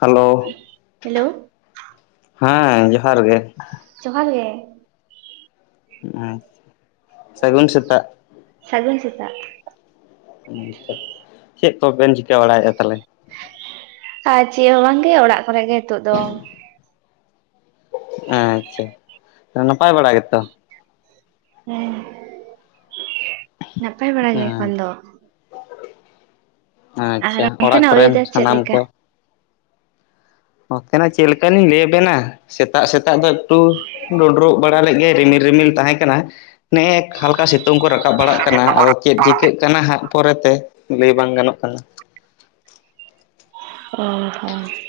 Hello, hello, ᱦᱮᱸ ᱡᱚᱦᱟᱨ ᱜᱮ ᱾ ᱡᱚᱦᱟᱨ ᱜᱮ ᱾ ᱦᱩᱸ ᱥᱟᱹᱜᱩᱱ ᱥᱮᱛᱟᱜ ᱾ ᱥᱟᱹᱜᱩᱱ ᱥᱮᱛᱟᱜ ᱾ ᱪᱮᱫ ᱠᱚᱵᱤᱱ ᱪᱤᱠᱟᱹ ᱵᱟᱲᱟᱭᱮᱫᱼᱟ ᱛᱟᱦᱚᱞᱮ? ᱟᱨ ᱪᱮᱫ ᱦᱚᱸ ᱵᱟᱝᱜᱮ ᱚᱲᱟᱜ ᱠᱚᱨᱮ ᱜᱮ ᱱᱤᱛᱚᱜ ᱫᱚ ᱾ ᱟᱪᱪᱷᱟ, ᱱᱟᱯᱟᱭ ᱵᱟᱲᱟ ᱜᱮᱛᱚ? ᱦᱮᱸ, ᱱᱟᱯᱟᱭ ᱵᱟᱲᱟ ᱜᱮ ᱮᱠᱷᱚᱱ ᱫᱚ ᱾ ᱟᱨ ᱟᱪᱪᱷᱟ, ᱚᱲᱟᱜ ᱚᱱᱛᱮᱱᱟᱜ ᱠᱚᱨᱮᱱ ᱚᱭᱮᱫᱟᱨ ᱪᱮᱫ ᱥᱟᱱᱟᱢ ᱞᱮᱠᱟ ᱠᱚ? ᱱᱚᱛᱮᱱᱟᱜ ᱪᱮᱫ ᱞᱮᱠᱟ ᱞᱤᱧ ᱞᱟᱹᱭ ᱟᱵᱮᱱᱟ, ᱥᱮᱛᱟᱜ ᱥᱮᱛᱟᱜ ᱫᱚ ᱮᱠᱴᱩᱼᱼ ᱰᱩᱰᱨᱩᱜ ᱵᱟᱲᱟ ᱞᱮᱫ ᱜᱮ ᱨᱤᱢᱤᱞ ᱨᱤᱢᱤᱞ ᱛᱟᱦᱮᱸ ᱠᱟᱱᱟ᱾ ᱱᱮᱜᱼᱮ ᱦᱟᱞᱠᱟ ᱥᱤᱛᱼᱼ ᱥᱤᱛᱩᱝ ᱠᱚ ᱨᱟᱠᱟᱵ ᱵᱟᱲᱟᱜ ᱠᱟᱱᱟ, ᱟᱫᱚ ᱪᱮᱫ ᱪᱤᱠᱟᱹᱜ ᱠᱟᱱᱟ ᱦᱟᱸᱜ ᱯᱚᱨᱮᱛᱮ ᱞᱟᱹᱭ ᱵᱟᱝ ᱜᱟᱱᱚᱜ ᱠᱟᱱᱟ ᱾ ᱚ ᱦᱚᱸᱳ᱾ [unintelligible]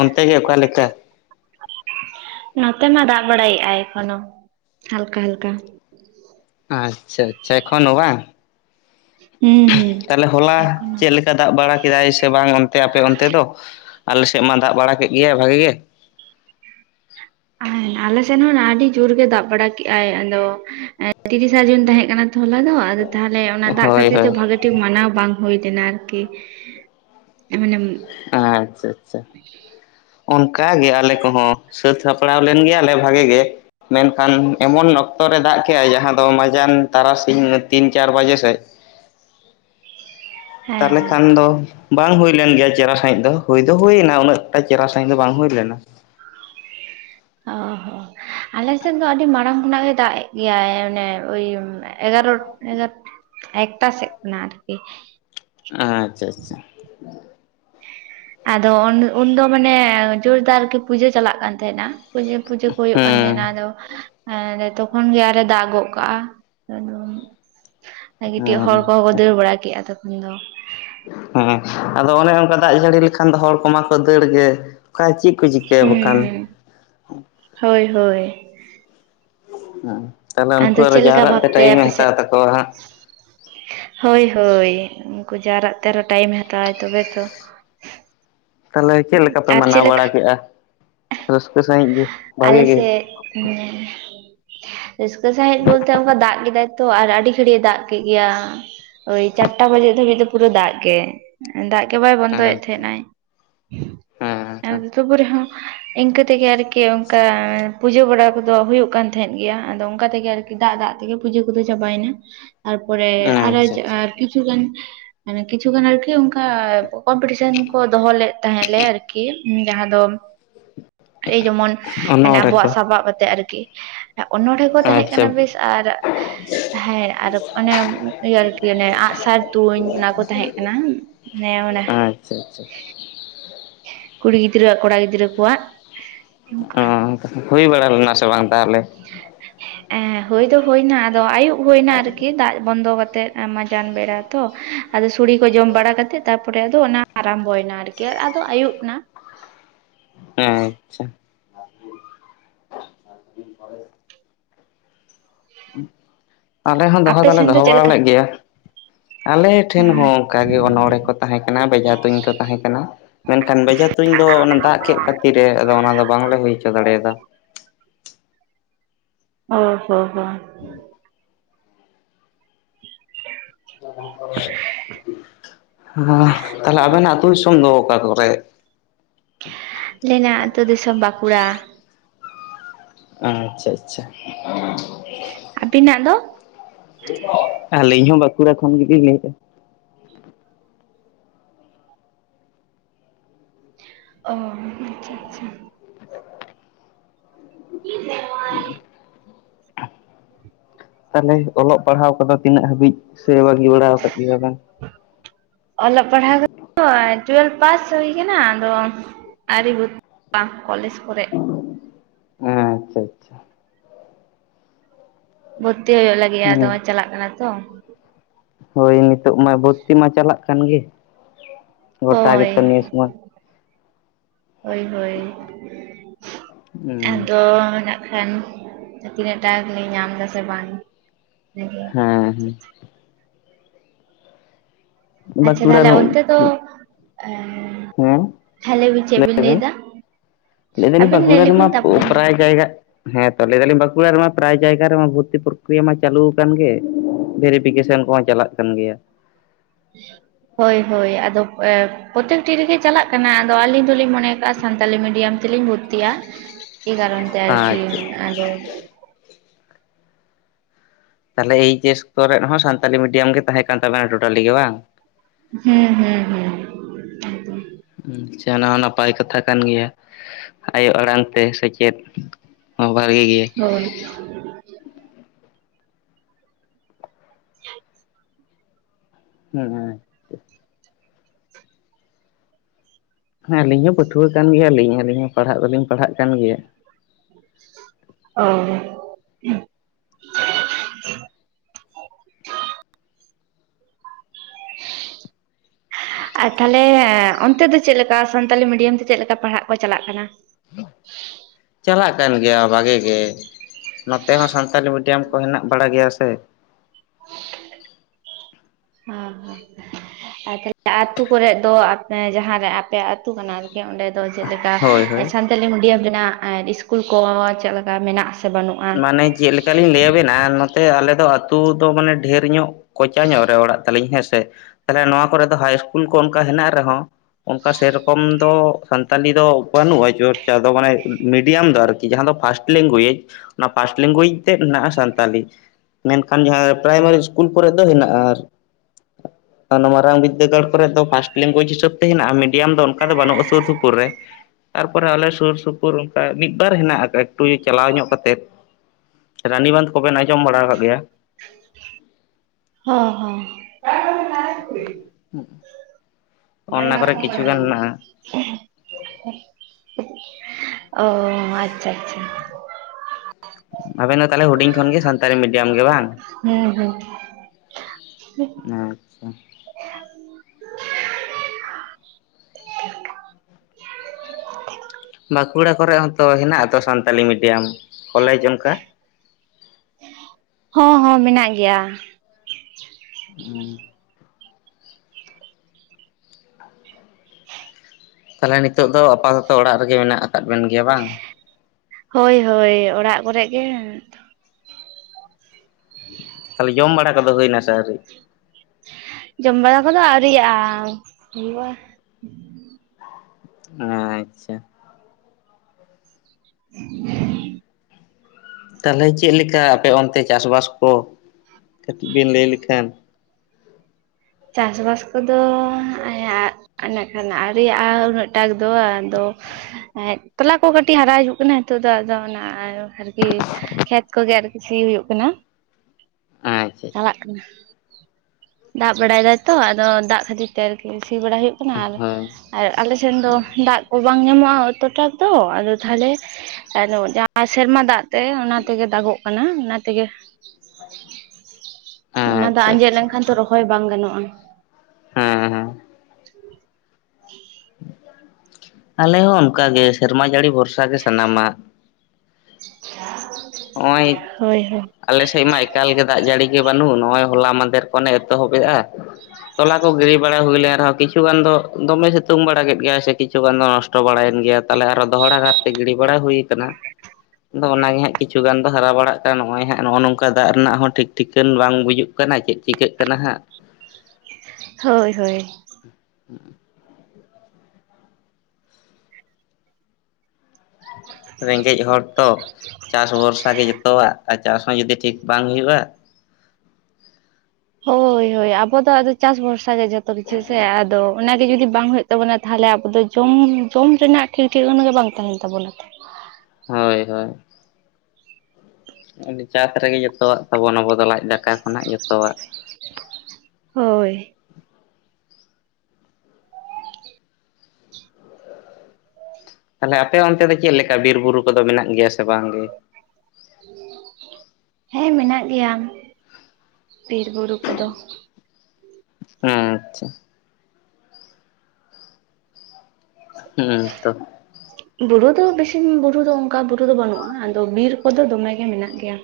ᱚᱱᱛᱮ ᱜᱮ ᱚᱠᱟᱞᱮᱠᱟ? ᱱᱚᱛᱮ ᱢᱟ ᱫᱟᱜ ᱵᱟᱲᱟᱭᱮᱫᱟᱭ, ᱮᱠᱷᱚᱱᱚ ᱦᱟᱞᱠᱟ ᱦᱟᱞᱠᱟ ᱾ ᱟᱪᱪᱷᱟ, ᱟᱪᱪᱷᱟ ᱮᱠᱷᱚᱱᱳ ᱵᱟᱝᱼᱼ ᱦᱩᱸ ᱦᱩᱸ ᱛᱟᱦᱚᱞᱮ, ᱦᱚᱞᱟ ᱮᱠᱷᱚᱱᱳ ᱪᱮᱫᱮ ᱞᱮᱼᱼ ᱫᱟᱜ ᱵᱟᱲᱟ ᱠᱮᱫᱟᱭ ᱥᱮ ᱵᱟᱝ ᱚᱱᱛᱮ ᱟᱯᱮ ᱚᱱᱛᱮ ᱫᱚ? ᱟᱞᱮᱥᱮᱫ ᱢᱟ ᱫᱟᱜ ᱵᱟᱲᱟ ᱠᱮᱫ ᱜᱮᱭᱟᱭ ᱵᱷᱟᱜᱤ ᱜᱮ ᱾ ᱦᱮᱸ ᱟᱞᱮ ᱥᱮᱱ ᱦᱚᱸ ᱟᱹᱰᱤ ᱡᱳᱨ ᱜᱮ ᱫᱟᱜ ᱵᱟᱲᱟ ᱠᱮᱜᱼᱟᱭ, ᱟᱫᱚ ᱛᱤᱨᱤᱥᱟ ᱡᱩᱱ ᱛᱟᱦᱮᱸ ᱠᱟᱱᱟ ᱾ ᱦᱚᱞᱟ ᱫᱚ ᱟᱫᱚ ᱛᱟᱦᱞᱮ ᱚᱱᱟ ᱫᱟᱜ ᱦᱳᱭ ᱠᱷᱟᱹᱛᱤᱨ ᱛᱮ ᱦᱳᱭ ᱵᱷᱟᱜᱤ ᱴᱷᱤᱠ ᱢᱟᱱᱟᱣ ᱵᱟᱝ ᱦᱩᱭ ᱞᱮᱱᱟ ᱟᱨᱠᱤ ᱾ ᱟᱪᱪᱷᱟ, ᱟᱪᱪᱷᱟ ᱾ ᱚᱱᱠᱟᱜᱮ ᱟᱞᱮ ᱠᱚᱦᱚᱸ, ᱥᱟᱹᱛ ᱥᱟᱯᱲᱟᱣ ᱞᱮᱱ ᱜᱮᱭᱟᱞᱮ ᱵᱷᱟᱜᱮ ᱜᱮ ᱾ ᱢᱮᱱᱠᱷᱟᱱ ᱮᱢᱚᱱ ᱚᱠᱛᱚᱨᱮ ᱫᱟᱜ ᱠᱮᱫᱟᱭ, ᱡᱟᱦᱟᱸ ᱫᱚ ᱢᱟᱡᱟᱱ ᱛᱟᱨᱟᱥᱤᱧ ᱛᱤᱱ ᱪᱟᱨ ᱵᱟᱡᱮ ᱥᱮᱫ ᱾ ᱦᱮᱸ ᱛᱟᱦᱚᱞᱮ ᱦᱮᱸ ᱠᱷᱟᱱ ᱫᱚᱼᱼ ᱵᱟᱝ ᱦᱩᱭᱞᱮᱱ ᱜᱮᱭᱟ ᱪᱮᱨᱦᱟ ᱥᱟᱹᱦᱤᱡ ᱫᱚ, ᱦᱩᱭ ᱫᱚ ᱦᱩᱭ ᱮᱱᱟ ᱩᱱᱟᱹᱜᱴᱟ ᱪᱮᱨᱟ ᱥᱟᱦᱤᱡ ᱫᱚ ᱵᱟᱝ ᱦᱩᱭ ᱞᱮᱱᱟ ᱾ ᱚ ᱦᱚᱸ ᱟᱞᱮ ᱥᱮᱫ ᱫᱚ ᱟᱹᱰᱤ ᱢᱟᱲᱟᱝ ᱠᱷᱚᱱᱟᱜ ᱜᱮᱭ ᱫᱟᱜ ᱮᱫ ᱜᱮᱭᱟᱭ, ᱚᱱᱮ ᱳᱭ ᱮᱜᱟᱨᱚ ᱮᱜᱟᱨᱼᱼ ᱮᱠᱴᱟ ᱥᱮᱠ ᱠᱷᱱᱟᱜ ᱟᱨᱠᱤ ᱾ ᱟᱪᱪᱷᱟ, ᱟᱪᱪᱷᱟ ᱾ ᱟᱫᱚ ᱩᱱᱫᱚ ᱢᱟᱱᱮ ᱡᱳᱨᱫᱟᱨᱠᱤ ᱯᱩᱡᱟᱹ ᱪᱟᱞᱟᱜ ᱠᱟᱱ ᱛᱟᱦᱮᱱᱟ ᱾ ᱯᱟᱹ ᱯᱩᱡᱟᱹ ᱠᱚ ᱦᱩᱭᱩᱜ ᱠᱟᱱ ᱦᱩᱸ ᱛᱟᱦᱮᱱᱟ ᱟᱫᱚᱼᱼ ᱮ ᱛᱚᱠᱷᱚᱱ ᱜᱮ ᱟᱨᱮ ᱫᱟᱜ ᱜᱚᱫ ᱠᱟᱜᱼᱟ ᱾ ᱟᱫᱚᱼᱼ ᱟᱨ ᱠᱟᱹᱴᱤᱡ ᱦᱚᱲ ᱠᱚᱦᱚᱸ ᱠᱚ ᱟᱪᱪᱷᱟ ᱫᱟᱹᱲ ᱵᱟᱲᱟ ᱠᱮᱜᱼᱟ ᱛᱚᱠᱷᱚᱱ ᱫᱚ ᱾ ᱦᱮᱸ ᱟᱫᱚ ᱚᱱᱮ ᱚᱱᱠᱟ ᱫᱟᱜ ᱡᱟᱹᱲᱤ ᱞᱮᱠᱷᱟᱱ ᱫᱚ ᱦᱚᱲ ᱠᱚᱢᱟᱠᱚ ᱫᱟᱹᱲ ᱜᱮ, ᱚᱠᱟ ᱪᱮᱫ ᱠᱚ ᱪᱤᱠᱼᱼ ᱦᱩᱸ ᱦᱩᱸ ᱦᱚᱭ ᱦᱚᱭ ᱾ ᱦᱩᱸ ᱛᱟᱦᱞᱮ ᱩᱱᱠᱩ ᱟᱫᱚ ᱟᱨᱚ ᱪᱮᱫ ᱞᱮᱠᱟ ᱡᱟᱣᱨᱟᱜ ᱛᱮ ᱵᱷᱟᱵᱛᱮ ᱴᱟᱭᱤᱢᱮ ᱟᱯᱮᱥᱮᱫ ᱦᱟᱛᱟᱣ ᱛᱟᱠᱚᱣᱟ ᱦᱟᱸᱜ ᱾ ᱦᱳᱭ ᱦᱳᱭ ᱩᱱᱠᱩ ᱡᱟᱣᱨᱟᱜ ᱛᱮ ᱟᱨᱦᱚ ᱴᱟᱭᱤᱢᱮ ᱦᱟᱛᱟᱣᱟ ᱛᱚᱵᱮ ᱛᱚ ᱾ ᱛᱟᱦᱚᱞᱮ ᱪᱮᱫ ᱞᱮᱠᱟᱯᱮ ᱟᱨ ᱪᱮᱫ ᱢᱟᱱᱟᱣ ᱞᱮᱠᱟ ᱵᱟᱲᱟ ᱠᱮᱫᱼᱟ ᱨᱟᱹᱥᱠᱟᱹ ᱥᱟᱺᱦᱤᱡ ᱜᱮ? ᱵᱷᱟᱜᱮ ᱟᱞᱮ ᱜᱮ ᱥᱮᱫ ᱨᱟᱹᱥᱠᱟᱹ ᱥᱟᱦᱤᱡ ᱵᱚᱞᱛᱮ ᱚᱱᱠᱟ ᱫᱟᱜ ᱠᱮᱫᱟᱭ ᱛᱚ, ᱟᱨ ᱟᱹᱰᱤ ᱜᱷᱟᱹᱲᱤᱡ ᱫᱟᱜ ᱠᱮᱫ ᱜᱮᱭᱟ ᱳᱭ ᱪᱟᱨᱴᱟ ᱵᱟᱡᱟᱜ ᱫᱷᱟᱹᱵᱤᱡ ᱫᱚ ᱯᱩᱨᱟᱹ ᱫᱟᱜ ᱜᱮ᱾ ᱫᱟᱜ ᱜᱮ ᱵᱟᱭ ᱵᱚᱱᱫᱚᱭᱮᱫ ᱟᱪᱪᱷᱟ ᱛᱟᱦᱮᱸᱱᱟᱭ ᱦᱮᱸ ᱟ ᱛᱵᱩ ᱨᱮᱦᱚᱸ ᱤᱱᱠᱟᱹ ᱛᱮᱜᱮ ᱟᱨᱠᱤ ᱚᱱᱠᱟ ᱯᱩᱡᱟᱹ ᱵᱟᱲᱟ ᱠᱚᱫᱚ ᱦᱩᱭᱩᱜ ᱠᱟᱱ ᱛᱟᱦᱮᱸᱫ ᱜᱮᱭᱟ᱾ ᱟᱫᱚ ᱚᱱᱠᱟ ᱛᱮᱜᱮ ᱟᱨᱠᱤ ᱫᱟᱜ ᱫᱟᱜ ᱛᱮᱜᱮ ᱯᱩᱡᱟᱹ ᱠᱚᱫᱚ ᱪᱟᱵᱟᱭᱮᱱᱟ᱾ ᱛᱟᱨ ᱯᱚᱨᱮ ᱦᱮᱸ ᱟᱨᱚ ᱟᱪᱪᱷᱟ ᱟᱪᱪᱷᱟ ᱠᱤᱪᱷᱩᱜᱟᱱ ᱢᱟᱱᱮ ᱠᱤᱪᱷᱩᱜᱟᱱ ᱟᱨᱠᱤ ᱚᱱᱠᱟ ᱠᱚᱢᱯᱤᱴᱤᱥᱮᱱ ᱠᱚ ᱫᱚᱦᱚ ᱞᱮᱫ ᱛᱟᱦᱮᱸ ᱞᱮ ᱟᱨᱠᱤ, ᱡᱟᱦᱟᱸ ᱫᱚ ᱮᱭ ᱡᱮᱢᱚᱱ ᱚᱱᱚᱲᱦᱮ ᱟᱵᱚᱣᱟᱜ ᱠᱚ ᱥᱟᱯᱟᱵ ᱠᱟᱛᱮᱜ ᱟᱨᱠᱤ, ᱚᱱᱚᱲᱮ ᱠᱚ ᱛᱟᱦᱮᱸ ᱟᱪᱪᱷᱟ ᱠᱟᱱᱟ ᱵᱮᱥ ᱟᱨ ᱦᱮᱸ ᱟᱨ ᱚᱱᱮ ᱤᱭᱟᱹ ᱟᱨᱠᱤ ᱚᱱᱮ ᱟᱸᱜᱼᱥᱟᱨ ᱛᱩᱧ ᱚᱱᱟ ᱠᱚ ᱛᱟᱦᱮᱸ ᱠᱟᱱᱟ ᱾ ᱦᱮᱸ ᱚᱱᱟ [unintelligible] ᱠᱩᱲᱤ ᱜᱤᱫᱽᱨᱟᱹ ᱠᱚᱲᱟ ᱜᱤᱫᱽᱨᱟᱹ ᱠᱚᱣᱟᱜ ᱾ ᱚ ᱦᱩᱭ ᱵᱟᱲᱟ ᱞᱮᱱᱟ ᱥᱮ ᱵᱟᱝ ᱛᱟᱦᱚᱞᱮ? ᱦᱮᱸ ᱦᱩᱭ ᱫᱚ ᱦᱩᱭᱱᱟ ᱟᱫᱚ ᱟᱹᱭᱩᱵ ᱦᱩᱭᱱᱟ ᱟᱨᱠᱤ ᱫᱟᱜ ᱵᱚᱱᱫᱚ ᱠᱟᱛᱮ ᱾ ᱢᱟᱡᱟᱱ ᱵᱮᱲᱟ ᱛᱚ ᱟᱫᱚ ᱥᱚᱲᱤ ᱠᱚ ᱡᱚᱢ ᱵᱟᱲᱟ ᱠᱟᱛᱮᱜ ᱛᱟᱯᱚᱨᱮ ᱟᱫᱚ ᱚᱱᱟ ᱟᱨᱟᱢᱵᱚᱭᱱᱟ ᱟᱨᱠᱤ᱾ ᱟᱫᱚ ᱟᱹᱭᱩᱵ ᱮᱱᱟ ᱾ ᱟᱪᱪᱷᱟ ᱾ ᱟᱞᱮ ᱦᱚᱸ ᱫᱚᱦᱚ ᱟᱯᱮ ᱫᱚᱞᱮ ᱥᱮᱱ ᱫᱚ ᱫᱚᱦᱚ ᱪᱮᱫ ᱵᱟᱲᱟ ᱞᱮᱠᱟ ᱞᱮᱫ ᱜᱮᱭᱟ ᱾ ᱟᱞᱮ ᱴᱷᱮᱱ ᱦᱚᱸ ᱚᱱᱠᱟ ᱜᱮ ᱚᱱᱚᱲᱦᱮ ᱠᱚ ᱛᱟᱦᱮᱸ ᱠᱟᱱᱟ ᱵᱷᱮᱡᱟ ᱛᱩᱧ ᱠᱚ ᱛᱟᱦᱮᱸ ᱠᱟᱱᱟ ᱾ ᱢᱮᱱᱠᱷᱟᱱ ᱵᱮᱡᱷᱟ ᱛᱩᱧ ᱫᱚ ᱚᱱᱟ ᱫᱟᱜ ᱠᱮᱫ ᱠᱷᱟᱹᱛᱤᱨ ᱨᱮ ᱟᱫᱚ ᱚᱱᱟ ᱫᱚ ᱵᱟᱝᱞᱮ ᱦᱩᱭ ᱦᱚᱪᱚ ᱫᱟᱲᱮᱭᱟᱫᱟ ᱾ [unintelligible] [unintelligible] [unintelligible] [unintelligible] ᱦᱩᱸ ᱛᱟᱦᱚᱞᱮ ᱟᱵᱮ ᱱᱟᱜ ᱟᱹᱛᱩ ᱫᱤᱥᱚᱢ ᱫᱚ ᱚᱠᱟ ᱠᱚᱨᱮ? ᱟᱞᱤᱧᱟᱜ ᱟᱹᱛᱩ ᱫᱤᱥᱚᱢ ᱵᱟᱸᱠᱩᱲᱟ ᱾ ᱟᱪᱪᱷᱟ ᱟᱪᱪᱷᱟ ᱾ ᱟᱵᱤᱱᱟ ᱫᱚ? ᱟᱹᱞᱤᱧ ᱦᱚᱸ ᱵᱟᱸᱠᱩᱲᱟ ᱠᱷᱚᱱ ᱜᱮᱞᱤᱧ ᱞᱟᱹᱭᱫᱟ ᱾ ᱚ ᱟᱪᱪᱷᱟ ᱟᱪᱪᱷᱟ ᱾ [unintelligible] [unintelligible] ᱛᱟᱦᱚᱞᱮ ᱚᱞᱚᱜ ᱯᱟᱲᱦᱟᱣ ᱠᱚᱫᱚ ᱛᱤᱱᱟᱹᱜ ᱦᱟᱹᱵᱤᱡ ᱥᱮ ᱵᱟᱹᱜᱤ ᱵᱟᱲᱟ ᱟᱠᱟᱫ ᱜᱮᱭᱟ ᱵᱮᱱ? ᱚᱞᱚᱜ ᱯᱟᱲᱦᱟᱣ ᱠᱚ ᱴᱩᱣᱮᱞ ᱯᱟᱥ ᱦᱩᱭ ᱠᱟᱱᱟ ᱟᱫᱚ ᱟᱹᱣᱨᱤ ᱵᱷᱩᱨᱛᱤᱟ ᱠᱚᱞᱮᱡ ᱠᱚᱨᱮ, ᱦᱮᱸ ᱟᱪᱪᱷᱟ ᱟᱪᱪᱷᱟ ᱾ ᱵᱷᱚᱨᱛᱤ ᱦᱩᱭᱩᱜ ᱞᱟᱹᱜᱤᱫᱼᱟ ᱟᱫᱚ ᱦᱮᱸ ᱪᱟᱞᱟᱜ ᱠᱟᱱᱟ ᱛᱚ, ᱦᱳᱭ ᱱᱤᱛᱚᱜ ᱢᱟ ᱵᱷᱩᱨᱛᱤ ᱢᱟ ᱪᱟᱞᱟᱜ ᱠᱟᱱ ᱜᱮ ᱜᱚᱴᱟ ᱦᱳᱭ ᱜᱮᱛᱚ ᱱᱤᱭᱟᱹ ᱥᱚᱢᱚᱭ ᱾ ᱦᱳᱭ ᱦᱳᱭ ᱦᱮᱸ ᱟᱫᱚ ᱠᱷᱟᱱ ᱛᱤᱱᱟᱹᱜ ᱴᱟᱠᱟ ᱞᱤᱝ ᱧᱟᱢ ᱫᱟᱥᱮ ᱵᱟᱝ, ᱦᱮᱸ ᱟᱪᱷᱟ ᱵᱟᱸᱠᱩᱲᱟ ᱛᱟᱦᱚᱞᱮ ᱨᱮ ᱚᱱᱛᱮ ᱫᱚ ᱦᱮᱸ ᱦᱮᱸ ᱞᱟᱹᱭ ᱵᱤᱱ ᱪᱮᱫ ᱵᱤᱱ ᱞᱟᱹᱭ ᱮᱫᱟ? ᱞᱟᱹᱭ ᱫᱟᱞᱤᱧ ᱟᱹᱵᱤᱱ ᱞᱟᱹᱭ ᱵᱟᱸᱠᱩᱰᱟ ᱨᱮ ᱢᱟ ᱞᱮᱵᱤᱱ ᱛᱟᱯᱚᱨᱮ ᱯᱨᱨᱟᱟᱭ ᱡᱟᱭᱜᱟ ᱦᱮᱸ ᱛᱚ ᱞᱟᱹᱭ ᱫᱟᱞᱤᱧ ᱵᱟᱸᱠᱩᱲᱟ ᱨᱮᱢᱟ ᱯᱨᱟᱭ ᱡᱟᱭᱜᱟ ᱨᱮᱢᱟ ᱵᱷᱚᱨᱛᱤ ᱯᱚᱨᱠᱨᱤᱭᱟ ᱢᱟ ᱪᱟᱹᱞᱩ ᱟᱠᱟᱱ ᱜᱮ ᱵᱷᱮᱨᱤᱯᱷᱤᱠᱮᱥᱚᱱ ᱠᱚᱢᱟ ᱪᱟᱞᱟᱜ ᱠᱟᱱᱟ ᱾ ᱠᱟᱱ ᱜᱮᱭᱟ ᱦᱳᱭ ᱦᱳᱭ ᱟᱫᱚ ᱯᱨᱚᱛᱮᱠᱴᱤ ᱨᱮᱜᱮ ᱪᱟᱞᱟᱜ ᱠᱟᱱᱟ ᱟᱫᱚ ᱟᱹᱞᱤᱧ ᱫᱚᱞᱤᱧ ᱢᱚᱱᱮ ᱠᱟᱜ-ᱟ ᱥᱟᱱᱛᱟᱞᱤ ᱢᱤᱰᱤᱭᱟᱢ ᱛᱮᱞᱤᱧ ᱵᱷᱚᱨᱛᱤ-ᱟ ᱮ ᱠᱚᱱ ᱛᱮ ᱟᱨᱠᱤ ᱟᱪᱪᱷᱟ ᱟᱫᱚ ᱛᱟᱦᱚᱞᱮ ᱮᱭ ᱪᱮᱥ ᱠᱚᱨᱮ ᱦᱚᱸ ᱥᱟᱱᱛᱟᱞᱤ ᱢᱤᱰᱭᱟᱢ ᱜᱮ ᱛᱟᱦᱮᱸ ᱠᱟᱱ ᱛᱟᱵᱮᱱᱟ ᱴᱳᱴᱟᱞᱤ ᱜᱮ ᱵᱟᱝ, ᱦᱩᱸ ᱦᱩᱸ ᱦᱩᱸ ᱟᱪᱪᱷᱟ ᱚᱱᱟ ᱦᱚᱸ ᱱᱟᱯᱟᱭ ᱠᱟᱛᱷᱟ ᱠᱟᱱ ᱜᱮᱭᱟ᱾ ᱟᱭᱳ ᱟᱲᱟᱝ ᱛᱮ ᱥᱮᱪᱮᱫ ᱦᱚᱸ ᱵᱷᱟᱜᱤ ᱜᱮᱭᱟ᱾ ᱦᱳᱭ ᱦᱮᱸ ᱦᱮᱸ ᱟᱹᱞᱤᱧ ᱦᱚᱸ ᱯᱟᱹᱴᱷᱩᱣᱟᱹ ᱠᱟᱱ ᱜᱮᱭᱟᱞᱤᱧ ᱟᱹᱞᱤᱧ ᱦᱚᱸ ᱯᱟᱲᱦᱟᱜ ᱫᱚᱞᱤᱧ ᱯᱟᱲᱦᱟᱜ ᱠᱟᱱ ᱜᱮᱭᱟ᱾ ᱚ ᱟᱨ ᱛᱟᱦᱚᱞᱮ ᱚᱱᱛᱮ ᱫᱚ ᱪᱮᱫ ᱞᱮᱠᱟ ᱥᱟᱱᱛᱟᱞᱤ ᱢᱤᱰᱤᱭᱟᱢ ᱛᱮ ᱪᱮᱫ ᱞᱮᱠᱟ ᱯᱟᱲᱦᱟᱜ ᱠᱚ ᱪᱟᱞᱟᱜ ᱠᱟᱱᱟ? ᱪᱟᱞᱟᱜ ᱠᱟᱱ ᱜᱮᱭᱟ ᱵᱷᱟᱜᱮ ᱜᱮ ᱱᱚᱛᱮ ᱦᱚᱸ ᱥᱟᱱᱛᱟᱞᱤ ᱢᱤᱰᱤᱭᱟᱢ ᱠᱚ ᱦᱮᱱᱟᱜ ᱵᱟᱲᱟ ᱜᱮᱭᱟ ᱥᱮ ᱦᱮ ᱦᱮ ᱟᱨ ᱛᱟᱦᱚᱞᱮ ᱟᱛᱩ ᱠᱚᱨᱮᱫ ᱫᱚᱯᱮ ᱡᱟᱦᱟᱸᱨᱮ ᱟᱯᱮᱭᱟᱜ ᱟᱹᱛᱩ ᱠᱟᱱᱟ ᱚᱸᱰᱮ ᱫᱚ ᱪᱮᱫᱠᱟ ᱦᱳᱭ ᱦᱳᱭ ᱥᱟᱱᱛᱟᱞᱤ ᱢᱤᱰᱤᱭᱟᱢ ᱨᱮᱱᱟᱜ ᱤᱥᱠᱩᱞ ᱠᱚ ᱪᱮᱫ ᱞᱮᱠᱟ ᱢᱮᱱᱟᱜᱥ ᱢᱟᱱᱮ ᱪᱮᱫᱠᱟᱞᱤᱧ ᱞᱟᱹᱭᱟᱵᱮᱱᱟ ᱱᱚᱛᱮ ᱟᱞᱮ ᱫᱚ ᱟᱹᱛᱩ ᱫᱚ ᱢᱟᱱᱮ ᱰᱷᱮᱨ ᱧᱚᱜ ᱠᱚᱪᱟ ᱧᱚᱜ ᱨᱮ ᱚᱲᱟᱜ ᱛᱟᱹᱞᱤᱧ ᱦᱮᱸᱥᱮ ᱛᱟᱦᱚᱞᱮ ᱱᱚᱣᱟ ᱠᱚᱨᱮ ᱫᱚ ᱦᱟᱭ ᱤᱥᱠᱩᱞ ᱠᱚ ᱚᱱᱠᱟ ᱦᱮᱱᱟᱜ ᱨᱮᱦᱚᱸ ᱚᱱᱠᱟ ᱥᱮᱨᱚᱠᱚᱢ ᱫᱚ ᱥᱟᱱᱛᱟᱞᱤ ᱫᱚ ᱵᱟᱹᱱᱩᱜ-ᱟ ᱪᱚᱨᱪᱟ ᱫᱚ ᱢᱟᱱᱮ ᱢᱤᱰᱤᱭᱟᱢ ᱫᱚ ᱟᱨᱠᱤ ᱡᱟᱦᱟᱸ ᱫᱚ ᱯᱷᱟᱥᱴ ᱞᱮᱝᱜᱩᱭᱮᱡᱽ ᱚᱱᱟ ᱯᱷᱟᱥᱴ ᱞᱮᱝᱜᱩᱭᱮᱡᱽ ᱛᱮᱫ ᱢᱮᱱᱟᱜ-ᱟ ᱥᱟᱱᱛᱟᱞᱤ ᱢᱮᱱᱠᱷᱟᱱ ᱡᱟᱦᱟᱸ ᱯᱨᱟᱭᱢᱟᱨᱤ ᱤᱥᱠᱩᱞ ᱠᱚᱨᱮᱜ ᱫᱚ ᱦᱮᱱᱟᱜ-ᱟ᱾ᱟᱨ ᱢᱟᱨᱟᱝ ᱵᱤᱫᱽᱫᱟᱹᱜᱟᱲ ᱠᱚᱨᱮ ᱫᱚ ᱯᱷᱟᱥᱴ ᱞᱮᱝᱜᱩᱭᱮᱡᱽ ᱦᱤᱥᱟᱹᱵ ᱛᱮ ᱦᱮ-ᱟ ᱢᱤᱰᱤᱭᱟᱢ ᱫᱚ ᱚᱱᱠᱟ ᱫᱚ ᱵᱟᱹᱱᱩᱜ-ᱟ ᱥᱩᱨ ᱥᱩᱯᱩᱨ ᱨᱮ᱾ ᱛᱟᱨᱯᱚᱨᱮ ᱟᱞᱮ ᱥᱩᱨ ᱥᱩᱯᱩᱨ ᱚᱱᱠᱟ ᱢᱤᱫ ᱵᱟᱨ ᱦᱮᱱᱟᱜ ᱟᱠᱟᱜ-ᱟ ᱮᱠᱴᱩᱭ ᱪᱟᱞᱟᱣ ᱧᱚᱜ ᱠᱟᱛᱮᱫ᱾ ᱨᱟᱱᱤ ᱵᱟᱸᱫᱷ ᱠᱚᱵᱮᱱ ᱟᱸᱡᱚᱢ ᱵᱟᱲᱟ ᱠᱟᱫ ᱜᱮᱭᱟ᱾ ᱦᱚᱸ ᱦᱚᱸ ᱚᱱᱟ ᱠᱚᱨᱮ ᱠᱤᱪᱷ ᱜᱟᱱ ᱢᱮᱱᱟᱜ-ᱟ᱾ ᱚ ᱟᱪᱪᱷᱟ ᱟᱪᱪᱷᱟ ᱟᱵᱮᱱ ᱫᱚ ᱛᱟᱦᱚᱞᱮ ᱦᱩᱰᱤᱧ ᱠᱷᱚᱱᱜᱮ ᱥᱟᱱᱛᱟᱲᱤ ᱢᱤᱰᱤᱭᱟᱢ ᱜᱮ ᱵᱟᱝ? ᱦᱩᱸ ᱦᱩᱸ [unintelligible] ᱵᱟᱸᱠᱩᱲᱟ ᱠᱚᱨᱮ ᱦᱚᱸᱛᱚ ᱦᱮᱱᱟᱜ-ᱟᱛᱚ ᱥᱟᱱᱛᱟᱞᱤ ᱢᱤᱰᱤᱭᱟᱢ ᱠᱚᱞᱮᱡᱽ ᱚᱱᱠᱟ ᱦᱚᱸ ᱦᱚᱸ ᱢᱮᱱᱟᱜ ᱜᱮᱭᱟ᱾ ᱦᱩᱸ ᱛᱟᱦᱚᱞᱮ ᱱᱤᱛᱚᱜ ᱫᱚ ᱟᱯᱟᱫᱟᱛᱚ ᱚᱲᱟᱜ ᱨᱮᱜᱮ ᱢᱮᱱᱟᱜ ᱟᱠᱟᱫ ᱵᱮᱱ ᱜᱮᱭᱟ ᱵᱟᱝ ᱦᱳᱭ ᱦᱳᱭ ᱚᱲᱟᱜ ᱠᱚᱨᱮ ᱜᱮ ᱛᱟᱦᱚᱞᱮ ᱡᱚᱢ ᱵᱟᱲᱟ ᱠᱚᱫᱚ ᱦᱩᱭᱱᱟ ᱥᱮ ᱟᱣᱹᱨᱤ? ᱡᱚᱢ ᱵᱟᱲᱟ ᱠᱚᱫᱚ ᱟᱹᱣᱤᱭ-ᱟ ᱦᱩᱭᱩᱜ-ᱟ ᱟᱪᱪᱷᱟ [inaudible] ᱛᱟᱦᱚᱞᱮ ᱪᱮᱫ ᱞᱮᱠᱟ ᱟᱯᱮ ᱚᱱᱛᱮ ᱪᱟᱥᱵᱟᱥ ᱠᱚ ᱠᱟᱹᱴᱤᱡ ᱵᱮᱱ ᱞᱟᱹᱭ ᱞᱮᱠᱷᱟᱱ ᱪᱟᱥᱵᱟᱥ ᱠᱚᱫᱚ ᱟᱭᱟᱜ ᱤᱱᱟᱠᱷᱟᱱ ᱟᱣᱨᱤ ᱨᱮᱭᱟᱜ ᱩᱱᱟᱹᱜᱴᱟᱠ ᱫᱚ ᱟᱫᱚ ᱛᱚᱞᱟ ᱠᱚ ᱠᱟᱹᱴᱤᱡ ᱦᱟᱨᱟ ᱦᱤᱡᱩᱜ ᱠᱟᱱᱟ ᱱᱤᱛᱚᱜ ᱫᱚ ᱟᱫᱚ ᱚᱱᱟ ᱟᱨᱠᱤ ᱠᱷᱮᱛ ᱠᱚᱜᱮ ᱟᱨᱠᱤ ᱥᱤ ᱦᱩᱭᱩᱜ ᱠᱟᱱᱟ᱾ ᱟᱪᱪᱷᱟ ᱟᱪᱪᱷᱟ ᱪᱟᱞᱟᱜ ᱠᱟᱱᱟ᱾ ᱫᱟᱜ ᱵᱟᱲᱟᱭ ᱫᱟᱭᱛᱚ ᱟᱫᱚ ᱫᱟᱜ ᱠᱷᱟᱹᱛᱤᱨ ᱛᱮ ᱟᱨᱠᱤ ᱥᱤ ᱵᱟᱲᱟᱭ ᱦᱩᱭᱩᱜ ᱠᱟᱱᱟ ᱟᱨ ᱦᱳᱭ ᱟᱨ ᱟᱞᱮᱥᱮᱱ ᱫᱚ ᱫᱟᱜ ᱠᱚ ᱵᱟᱝ ᱧᱟᱢᱚᱜ-ᱟ ᱚᱛᱚᱴᱟ ᱫᱚ ᱟᱫᱚ ᱛᱟᱦᱚᱞᱮ ᱡᱟᱦᱟᱸ ᱥᱮᱨᱢᱟ ᱫᱟᱜ ᱛᱮ ᱚᱱᱟ ᱛᱮᱜᱮ ᱫᱟᱜᱚᱜ ᱠᱟᱱᱟ ᱚᱱᱟ ᱛᱮᱜᱮ ᱚᱱᱟ ᱫᱟᱜ ᱟᱪᱪᱷᱟ ᱟᱸᱡᱮᱫ ᱟᱪᱪᱷᱟ ᱞᱮᱱᱠᱷᱟᱱ ᱛᱚ ᱨᱚᱦᱚᱭ ᱵᱟᱝ ᱜᱟᱱᱚᱜ-ᱟ᱾ ᱦᱮᱸ ᱦᱮᱸ [inaudible] ᱟᱞᱮ ᱦᱚᱸ ᱚᱱᱠᱟᱜᱮ ᱥᱮᱨᱢᱟ ᱡᱟᱹᱲᱤ ᱵᱷᱚᱨᱥᱟ ᱜᱮ ᱥᱟᱱᱟᱢ ᱟᱜ᱾ [inaudible] ᱱᱚᱜ-ᱚᱭ ᱦᱳᱭ ᱦᱳᱭ ᱟᱞᱮ ᱥᱮᱫ ᱢᱟ ᱮᱠᱟᱞ ᱜᱮ ᱫᱟᱜ ᱡᱟᱹᱲᱤ ᱜᱮ ᱵᱟᱹᱱᱩᱜ ᱱᱚᱜ-ᱚᱭ ᱦᱚᱞᱟ ᱢᱟᱫᱮᱨ ᱠᱷᱚᱱᱮ ᱮᱛᱚᱦᱚᱵᱮᱜ-ᱟ᱾ ᱛᱚᱞᱟ ᱠᱚ ᱜᱤᱰᱤ ᱵᱟᱲᱟ ᱦᱩᱭ ᱞᱮᱱ ᱨᱮᱦᱚ ᱠᱤ ᱠᱤᱪᱷᱩ ᱜᱟᱱ ᱫᱚᱢᱮ ᱥᱤᱛᱩᱝ ᱵᱟᱲᱟ ᱠᱮᱫ ᱜᱮᱭᱟ ᱥᱮ ᱠᱤᱪᱷᱩ ᱜᱟᱱ ᱫᱚ ᱱᱚᱥᱴᱚ ᱵᱟᱲᱟᱭᱮᱱ ᱜᱮᱭᱟ ᱛᱟᱦᱚᱞᱮ ᱟᱨᱚ ᱫᱚᱦᱲᱟ ᱫᱷᱟᱣ ᱜᱤᱲᱤ ᱵᱟᱲᱟ ᱦᱩᱭ ᱠᱟᱱᱟ ᱟᱫᱚ ᱚᱱᱟᱜᱮ ᱦᱟᱸᱜ ᱠᱤᱪᱷᱩ ᱜᱟᱱ ᱫᱚ ᱦᱟᱨᱟ ᱵᱟᱲᱟᱜ ᱠᱟᱱᱟ ᱱᱚᱜ-ᱚᱭ ᱦᱟᱸᱜ ᱱᱚᱜ-ᱚ ᱱᱚᱝᱠᱟ ᱫᱟᱜ ᱨᱮᱱᱟᱜ ᱦᱚᱸ ᱴᱷᱤᱠ ᱴᱷᱤᱠᱟᱹᱱ ᱵᱟᱝ ᱵᱩᱡᱩᱜ ᱠᱟᱱᱟ ᱪᱮᱫ ᱪᱤᱠᱟᱹᱜ ᱠᱟᱱᱟ ᱦᱟᱸᱜ᱾ ᱦᱳᱭ ᱦᱳᱭ [unintelligible] ᱨᱮᱸᱜᱮᱡ ᱦᱚᱲ ᱛᱚ ᱪᱟᱥ ᱵᱷᱚᱨᱥᱟ ᱜᱮ ᱡᱚᱛᱚᱣᱟᱜ ᱟᱨ ᱪᱟᱥ ᱦᱚᱸ ᱡᱩᱫᱤ ᱴᱷᱤᱠ ᱵᱟᱝ ᱦᱩᱭᱩᱜ-ᱟ᱾ ᱦᱳᱭ ᱦᱳᱭ ᱟᱵᱚ ᱫᱚ ᱟᱫᱚ ᱪᱟᱥ ᱵᱷᱚᱨᱥᱟ ᱜᱮ ᱡᱚᱛᱚ ᱠᱤᱪᱷᱩ ᱥᱮ ᱟᱫᱚ ᱚᱱᱟ ᱜᱮ ᱡᱩᱫᱤ ᱵᱟᱝ ᱦᱩᱭᱩᱜ ᱛᱟᱵᱚᱱᱟ ᱛᱟᱦᱚᱞᱮ ᱟᱵᱚ ᱫᱚ ᱡᱚᱢ ᱡᱚᱢ ᱨᱮᱱᱟᱜ ᱴᱷᱤᱠ ᱴᱷᱤᱠᱟᱹᱱᱟ ᱜᱮ ᱵᱟᱝ ᱛᱟᱦᱮᱱ ᱛᱟᱵᱚᱱᱟ ᱛᱚ᱾ ᱦᱳᱭ ᱦᱳᱭ ᱪᱟᱥ ᱨᱮ ᱜᱮ ᱡᱚᱛᱚᱣᱟᱜ ᱛᱟᱵᱚᱱ ᱟᱵᱚ ᱫᱟ ᱞᱟᱡ ᱫᱟᱠᱟ ᱠᱷᱚᱱᱟᱜ ᱡᱚᱛᱚᱣᱟᱜ ᱦᱳᱭ ᱛᱟᱦᱚᱞᱮ ᱟᱯᱮ ᱚᱱᱛᱮ ᱫᱚ ᱪᱮᱫ ᱞᱮᱠᱟ ᱵᱤᱨ ᱵᱩᱨᱩ ᱠᱚ ᱫᱚ ᱢᱮᱱᱟᱜ ᱜᱮᱭᱟ ᱥᱮ ᱵᱟᱝ ᱜᱮ? ᱦᱮᱸ ᱢᱮᱱᱟᱜ ᱜᱮᱭᱟ ᱵᱤᱨ ᱵᱩᱨᱩ ᱠᱚ ᱫᱚ᱾ ᱮᱸ ᱟᱪᱷᱟ ᱦᱩᱸ ᱛᱚ ᱵᱩᱨᱩ ᱫᱚ ᱵᱮᱥᱤ ᱵᱩᱨᱩ ᱫᱚ ᱚᱱᱠᱟ ᱵᱩᱨᱩ ᱫᱚ ᱵᱟᱹᱱᱩᱜ-ᱟ ᱟᱫᱚ ᱵᱤᱨ ᱠᱚ ᱫᱚ ᱫᱚᱢ ᱜᱮ ᱢᱮᱱᱟᱜ ᱜᱮᱭᱟ᱾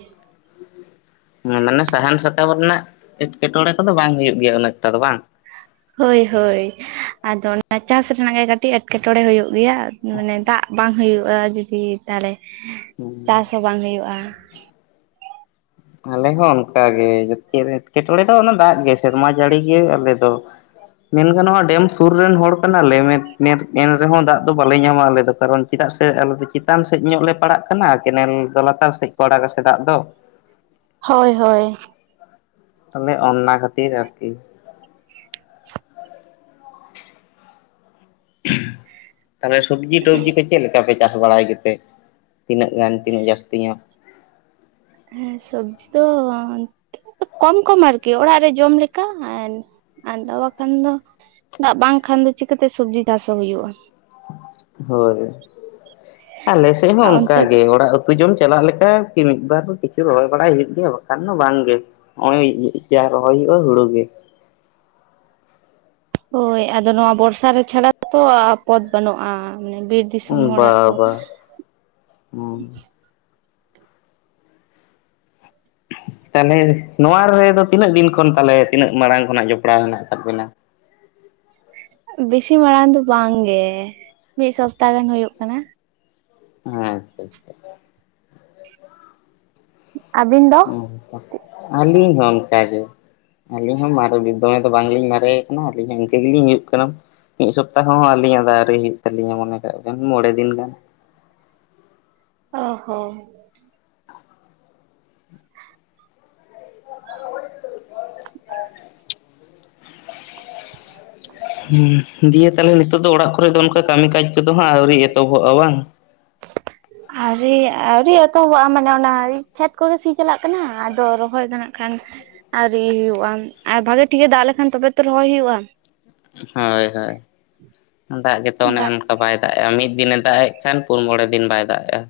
ᱦᱮᱸ ᱢᱟᱱᱮ ᱥᱟᱦᱟᱱ ᱥᱟᱠᱟᱢ ᱨᱮᱱᱟᱜ ᱮᱴᱠᱮ ᱴᱚᱬᱮ ᱠᱚ ᱫᱚ ᱵᱟᱝ ᱦᱩᱭᱩᱜ ᱜᱮᱭᱟ ᱩᱱᱟᱹ ᱮᱠᱴᱟ ᱫᱚ ᱵᱟᱝ ᱦᱳᱭ ᱦᱳᱭ ᱟᱫᱚ ᱚᱱᱟ ᱪᱟᱥ ᱨᱮᱱᱟᱜ ᱜᱮ ᱠᱟᱴᱤ ᱟᱹᱰᱤ ᱮᱴᱠᱮ ᱴᱚᱬᱮ ᱦᱩᱭᱩᱜ ᱜᱮᱭᱟ ᱢᱟᱱᱮ ᱫᱟᱜ ᱵᱟᱝ ᱦᱳᱭᱩᱳᱜ-ᱟ ᱡᱩᱫᱤ ᱛᱟᱦᱚᱞᱮ ᱪᱟᱥ ᱟᱞᱮ ᱦᱚᱸ ᱵᱟᱝ ᱦᱳᱭᱳᱜ-ᱟ᱾ ᱟᱞᱮ ᱦᱚᱸ ᱚᱱᱠᱟ ᱜᱮ ᱡᱚ ᱮᱴᱠᱮ ᱴᱚᱬᱮ ᱫᱚ ᱚᱱᱟ ᱫᱟᱜ ᱜᱮ ᱥᱮᱨᱢᱟ ᱡᱟᱹᱲᱤ ᱜᱮ ᱟᱞᱮ ᱫᱚ ᱢᱮᱱ ᱜᱟᱱᱚᱜᱟ ᱰᱮᱢ ᱥᱩᱨ ᱨᱮᱱ ᱦᱚᱲ ᱠᱟᱱᱟᱞᱮ ᱮᱱ ᱨᱮ ᱦᱚᱸ ᱫᱟᱜ ᱫᱚ ᱵᱟᱞᱮ ᱧᱟᱢᱟ ᱟᱞᱮ ᱫᱚ ᱠᱟᱨᱚᱱ ᱪᱮᱫᱟᱜ ᱥᱮ ᱟᱞᱮ ᱫᱚ ᱪᱮᱛᱟᱱ ᱥᱮᱫ ᱧᱚᱜ ᱞᱮ ᱯᱟᱲᱟᱜ ᱠᱟᱱᱟ ᱠᱮᱱᱮᱞ ᱫᱚ ᱞᱟᱛᱟᱨ ᱥᱮᱡ ᱠᱚ ᱟᱲᱟᱜᱟ ᱥᱮ ᱫᱟᱜ ᱫᱚ ᱦᱳᱭ ᱦᱳᱭ ᱛᱟᱦᱚᱞᱮ ᱚᱱᱱᱟ ᱠᱷᱟᱹᱛᱤᱨ ᱟᱨ ᱠᱤ ᱛᱟᱦᱚᱞᱮ ᱥᱚᱵᱽᱡᱤ ᱴᱚᱵᱡᱤ ᱠᱚ ᱪᱮᱫ ᱞᱮᱠᱟ ᱯᱮ ᱪᱟᱥ ᱵᱟᱲᱟᱭ ᱜᱮᱛᱮ ᱛᱤᱱᱟᱹᱜ ᱜᱟᱱ ᱛᱤᱱᱟᱹᱜ ᱡᱟᱹᱥᱛᱤ ᱧᱚᱜ ᱦᱮᱸ ᱥᱚᱵᱡᱤ ᱫᱚ ᱠᱚᱢ ᱠᱚᱢ ᱟᱨ ᱠᱤ ᱚᱲᱟᱜ ᱨᱮ ᱡᱚᱢ ᱞᱮᱠᱟ ᱟᱫᱚ ᱵᱟᱠᱷᱟᱱ ᱫᱚ ᱫᱟᱜ ᱵᱟᱝ ᱠᱷᱟᱱ ᱫᱚ ᱪᱤᱠᱟᱹᱛᱮ ᱥᱚᱵᱡᱤ ᱪᱟᱥ ᱦᱚᱸ ᱦᱳᱭᱳᱜ-ᱟ᱾ ᱦᱳᱭ ᱟᱞᱮ ᱥᱮᱫ ᱦᱚᱸ ᱟᱨ ᱚᱱᱠᱟ ᱚᱱᱛᱮ ᱜᱮ ᱚᱲᱟᱜ ᱩᱛᱩ ᱡᱚᱢ ᱪᱟᱞᱟᱜ ᱞᱮᱠᱟ ᱢᱤᱫ ᱵᱟᱨ ᱠᱤᱪᱷᱩ ᱨᱚᱦᱚᱭ ᱵᱟᱲᱟᱭ ᱦᱩᱭᱩᱜ ᱜᱮᱭᱟ ᱵᱟᱝ ᱠᱷᱟᱱ ᱫᱚ ᱵᱟᱝ ᱜᱮ ᱱᱚᱜ ᱡᱟ ᱨᱚᱦᱚᱭ ᱦᱩᱭᱩᱜᱼᱟ, ᱦᱩᱲᱩ ᱜᱮ᱾ ᱦᱳᱭ, ᱟᱫᱚ ᱱᱚᱣᱟ ᱵᱚᱨᱥᱟ ᱨᱮ ᱪᱷᱟᱲᱟ ᱛᱚ ᱯᱚᱛ ᱵᱟᱹᱱᱩᱜᱼᱟ᱾ ᱢᱟᱱᱮ ᱵᱤᱨ ᱫᱤᱥᱚᱢ ᱦᱚᱲ ᱟᱜ ᱫᱚ᱾ ᱵᱟᱵᱟ ᱛᱟᱦᱚᱞᱮ ᱱᱚᱣᱟ ᱨᱮ ᱫᱚ ᱛᱤᱱᱟᱹᱜ ᱫᱤᱱ ᱠᱷᱚᱱ ᱛᱟᱦᱚᱞᱮ ᱛᱤᱱᱟᱹᱜ ᱢᱟᱲᱟᱝ ᱠᱷᱚᱱᱟᱜ ᱡᱚᱯᱲᱟᱣ ᱦᱮᱱᱟᱜ ᱟᱠᱟᱫ ᱵᱤᱱᱟ? ᱵᱤᱥᱤ ᱢᱟᱲᱟᱝ ᱫᱚ ᱵᱟᱝ ᱜᱮ᱾ ᱢᱤᱫ ᱥᱚᱯᱛᱟᱦ ᱜᱟᱱ ᱦᱳᱭᱳᱜ ᱠᱟᱱᱟ᱾ ᱟᱪᱪᱷᱟ ᱟᱪᱪᱷᱟ᱾ ᱟᱹᱵᱤᱱ ᱫᱚ? ᱟᱹᱞᱤᱧ ᱦᱚᱸ ᱚᱱᱠᱟ ᱜᱮ᱾ ᱟᱹᱞᱤᱧ ᱦᱚᱸ ᱢᱟᱨᱮ ᱫᱚᱢᱮ ᱫᱚ ᱵᱟᱝ ᱞᱤᱧ ᱢᱟᱨᱮ ᱠᱟᱱᱟ, ᱟᱹᱞᱤᱧ ᱦᱚᱸ ᱤᱱᱠᱟᱹ ᱜᱮ ᱞᱤᱧ ᱦᱩᱡᱩᱜ ᱠᱟᱱᱟ᱾ ᱢᱤᱫ ᱥᱚᱯᱛᱟᱦᱚ ᱦᱚᱸ ᱟᱹᱞᱤᱧ ᱟᱜ ᱫᱚ ᱟᱣᱨᱤ ᱦᱩᱭᱩᱜ ᱛᱟᱹᱞᱤᱧᱟ᱾ ᱢᱚᱱᱮ ᱠᱟᱜ ᱵᱤᱱ ᱢᱚᱬᱮ ᱫᱤᱱ ᱜᱟᱱ᱾ ᱚ ᱦᱚᱸ᱾ [inaudible] ᱦᱩᱸ ᱫᱤᱭᱮ ᱛᱟᱞᱦᱮ ᱱᱤᱛᱚᱜ ᱫᱚ ᱚᱲᱟᱜ ᱠᱚ ᱨᱮ ᱫᱚ ᱚᱱᱠᱟ ᱠᱟᱹᱢᱤ ᱠᱟᱡᱽ ᱠᱚ ᱫᱚ ᱦᱟᱸᱜ ᱟᱹᱣᱨᱤ ᱮᱛᱚᱦᱚᱵᱚᱜᱼᱟ ᱵᱟᱝ? ᱟᱹᱣᱨᱤ ᱟᱹᱣᱨᱤ ᱮᱛᱚᱦᱚᱵᱚᱜᱼᱟ, ᱢᱟᱱᱮ ᱚᱱᱟ ᱠᱷᱮᱛ ᱠᱚ ᱜᱮ ᱥᱤ ᱪᱟᱞᱟᱜ ᱠᱟᱱᱟ᱾ ᱟᱫᱚ ᱨᱚᱦᱚᱭ ᱫᱚ ᱱᱟᱜᱠᱷᱟᱱ ᱟᱣᱨᱤ ᱦᱩᱭᱩᱜᱼᱟ ᱟᱨ ᱵᱷᱟᱹᱜᱤ ᱴᱷᱤᱠᱮ ᱫᱟᱜ ᱞᱮᱠᱷᱟᱱ ᱛᱚᱵᱮ ᱛᱚ ᱨᱚᱦᱚᱭ ᱦᱩᱭᱩᱜᱼᱟ᱾ ᱦᱳᱭ ᱦᱳᱭ, ᱫᱟᱜ ᱜᱮᱛᱚ ᱚᱱᱮ ᱫᱟᱜ ᱚᱱᱠᱟ ᱵᱟᱭ ᱫᱟᱜ ᱮᱫᱼᱟ, ᱢᱤᱫ ᱫᱤᱱᱮ ᱫᱟᱜ ᱮᱫ ᱠᱷᱟᱱ ᱯᱩᱱ ᱢᱚᱬᱮ ᱫᱤᱱ ᱵᱟᱭ ᱫᱟᱜ ᱮᱜᱼᱟ᱾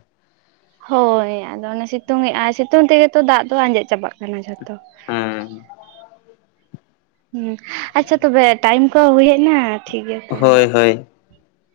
ᱦᱳᱭ ᱟᱫᱚ ᱚᱱᱮ ᱥᱤᱛᱩᱝ ᱮᱜᱟᱭ, ᱥᱤᱛᱩᱝ ᱛᱮᱜᱮ ᱛᱚ ᱫᱟᱜ ᱫᱚ ᱟᱸᱡᱮᱫ ᱪᱟᱵᱟᱜ ᱠᱟᱱᱟ ᱡᱷᱚᱛᱚ᱾ ᱦᱮᱸ᱾ ᱦᱩᱸ ᱟᱪᱪᱷᱟ ᱛᱚᱵᱮ ᱴᱟᱭᱤᱢ ᱠᱚ ᱦᱚ ᱦᱩᱭ ᱦᱮᱡ ᱮᱱᱟ, ᱴᱷᱤᱠ ᱜᱮᱭᱟ ᱛᱚᱵᱮ᱾ ᱦᱳᱭ ᱦᱳᱭ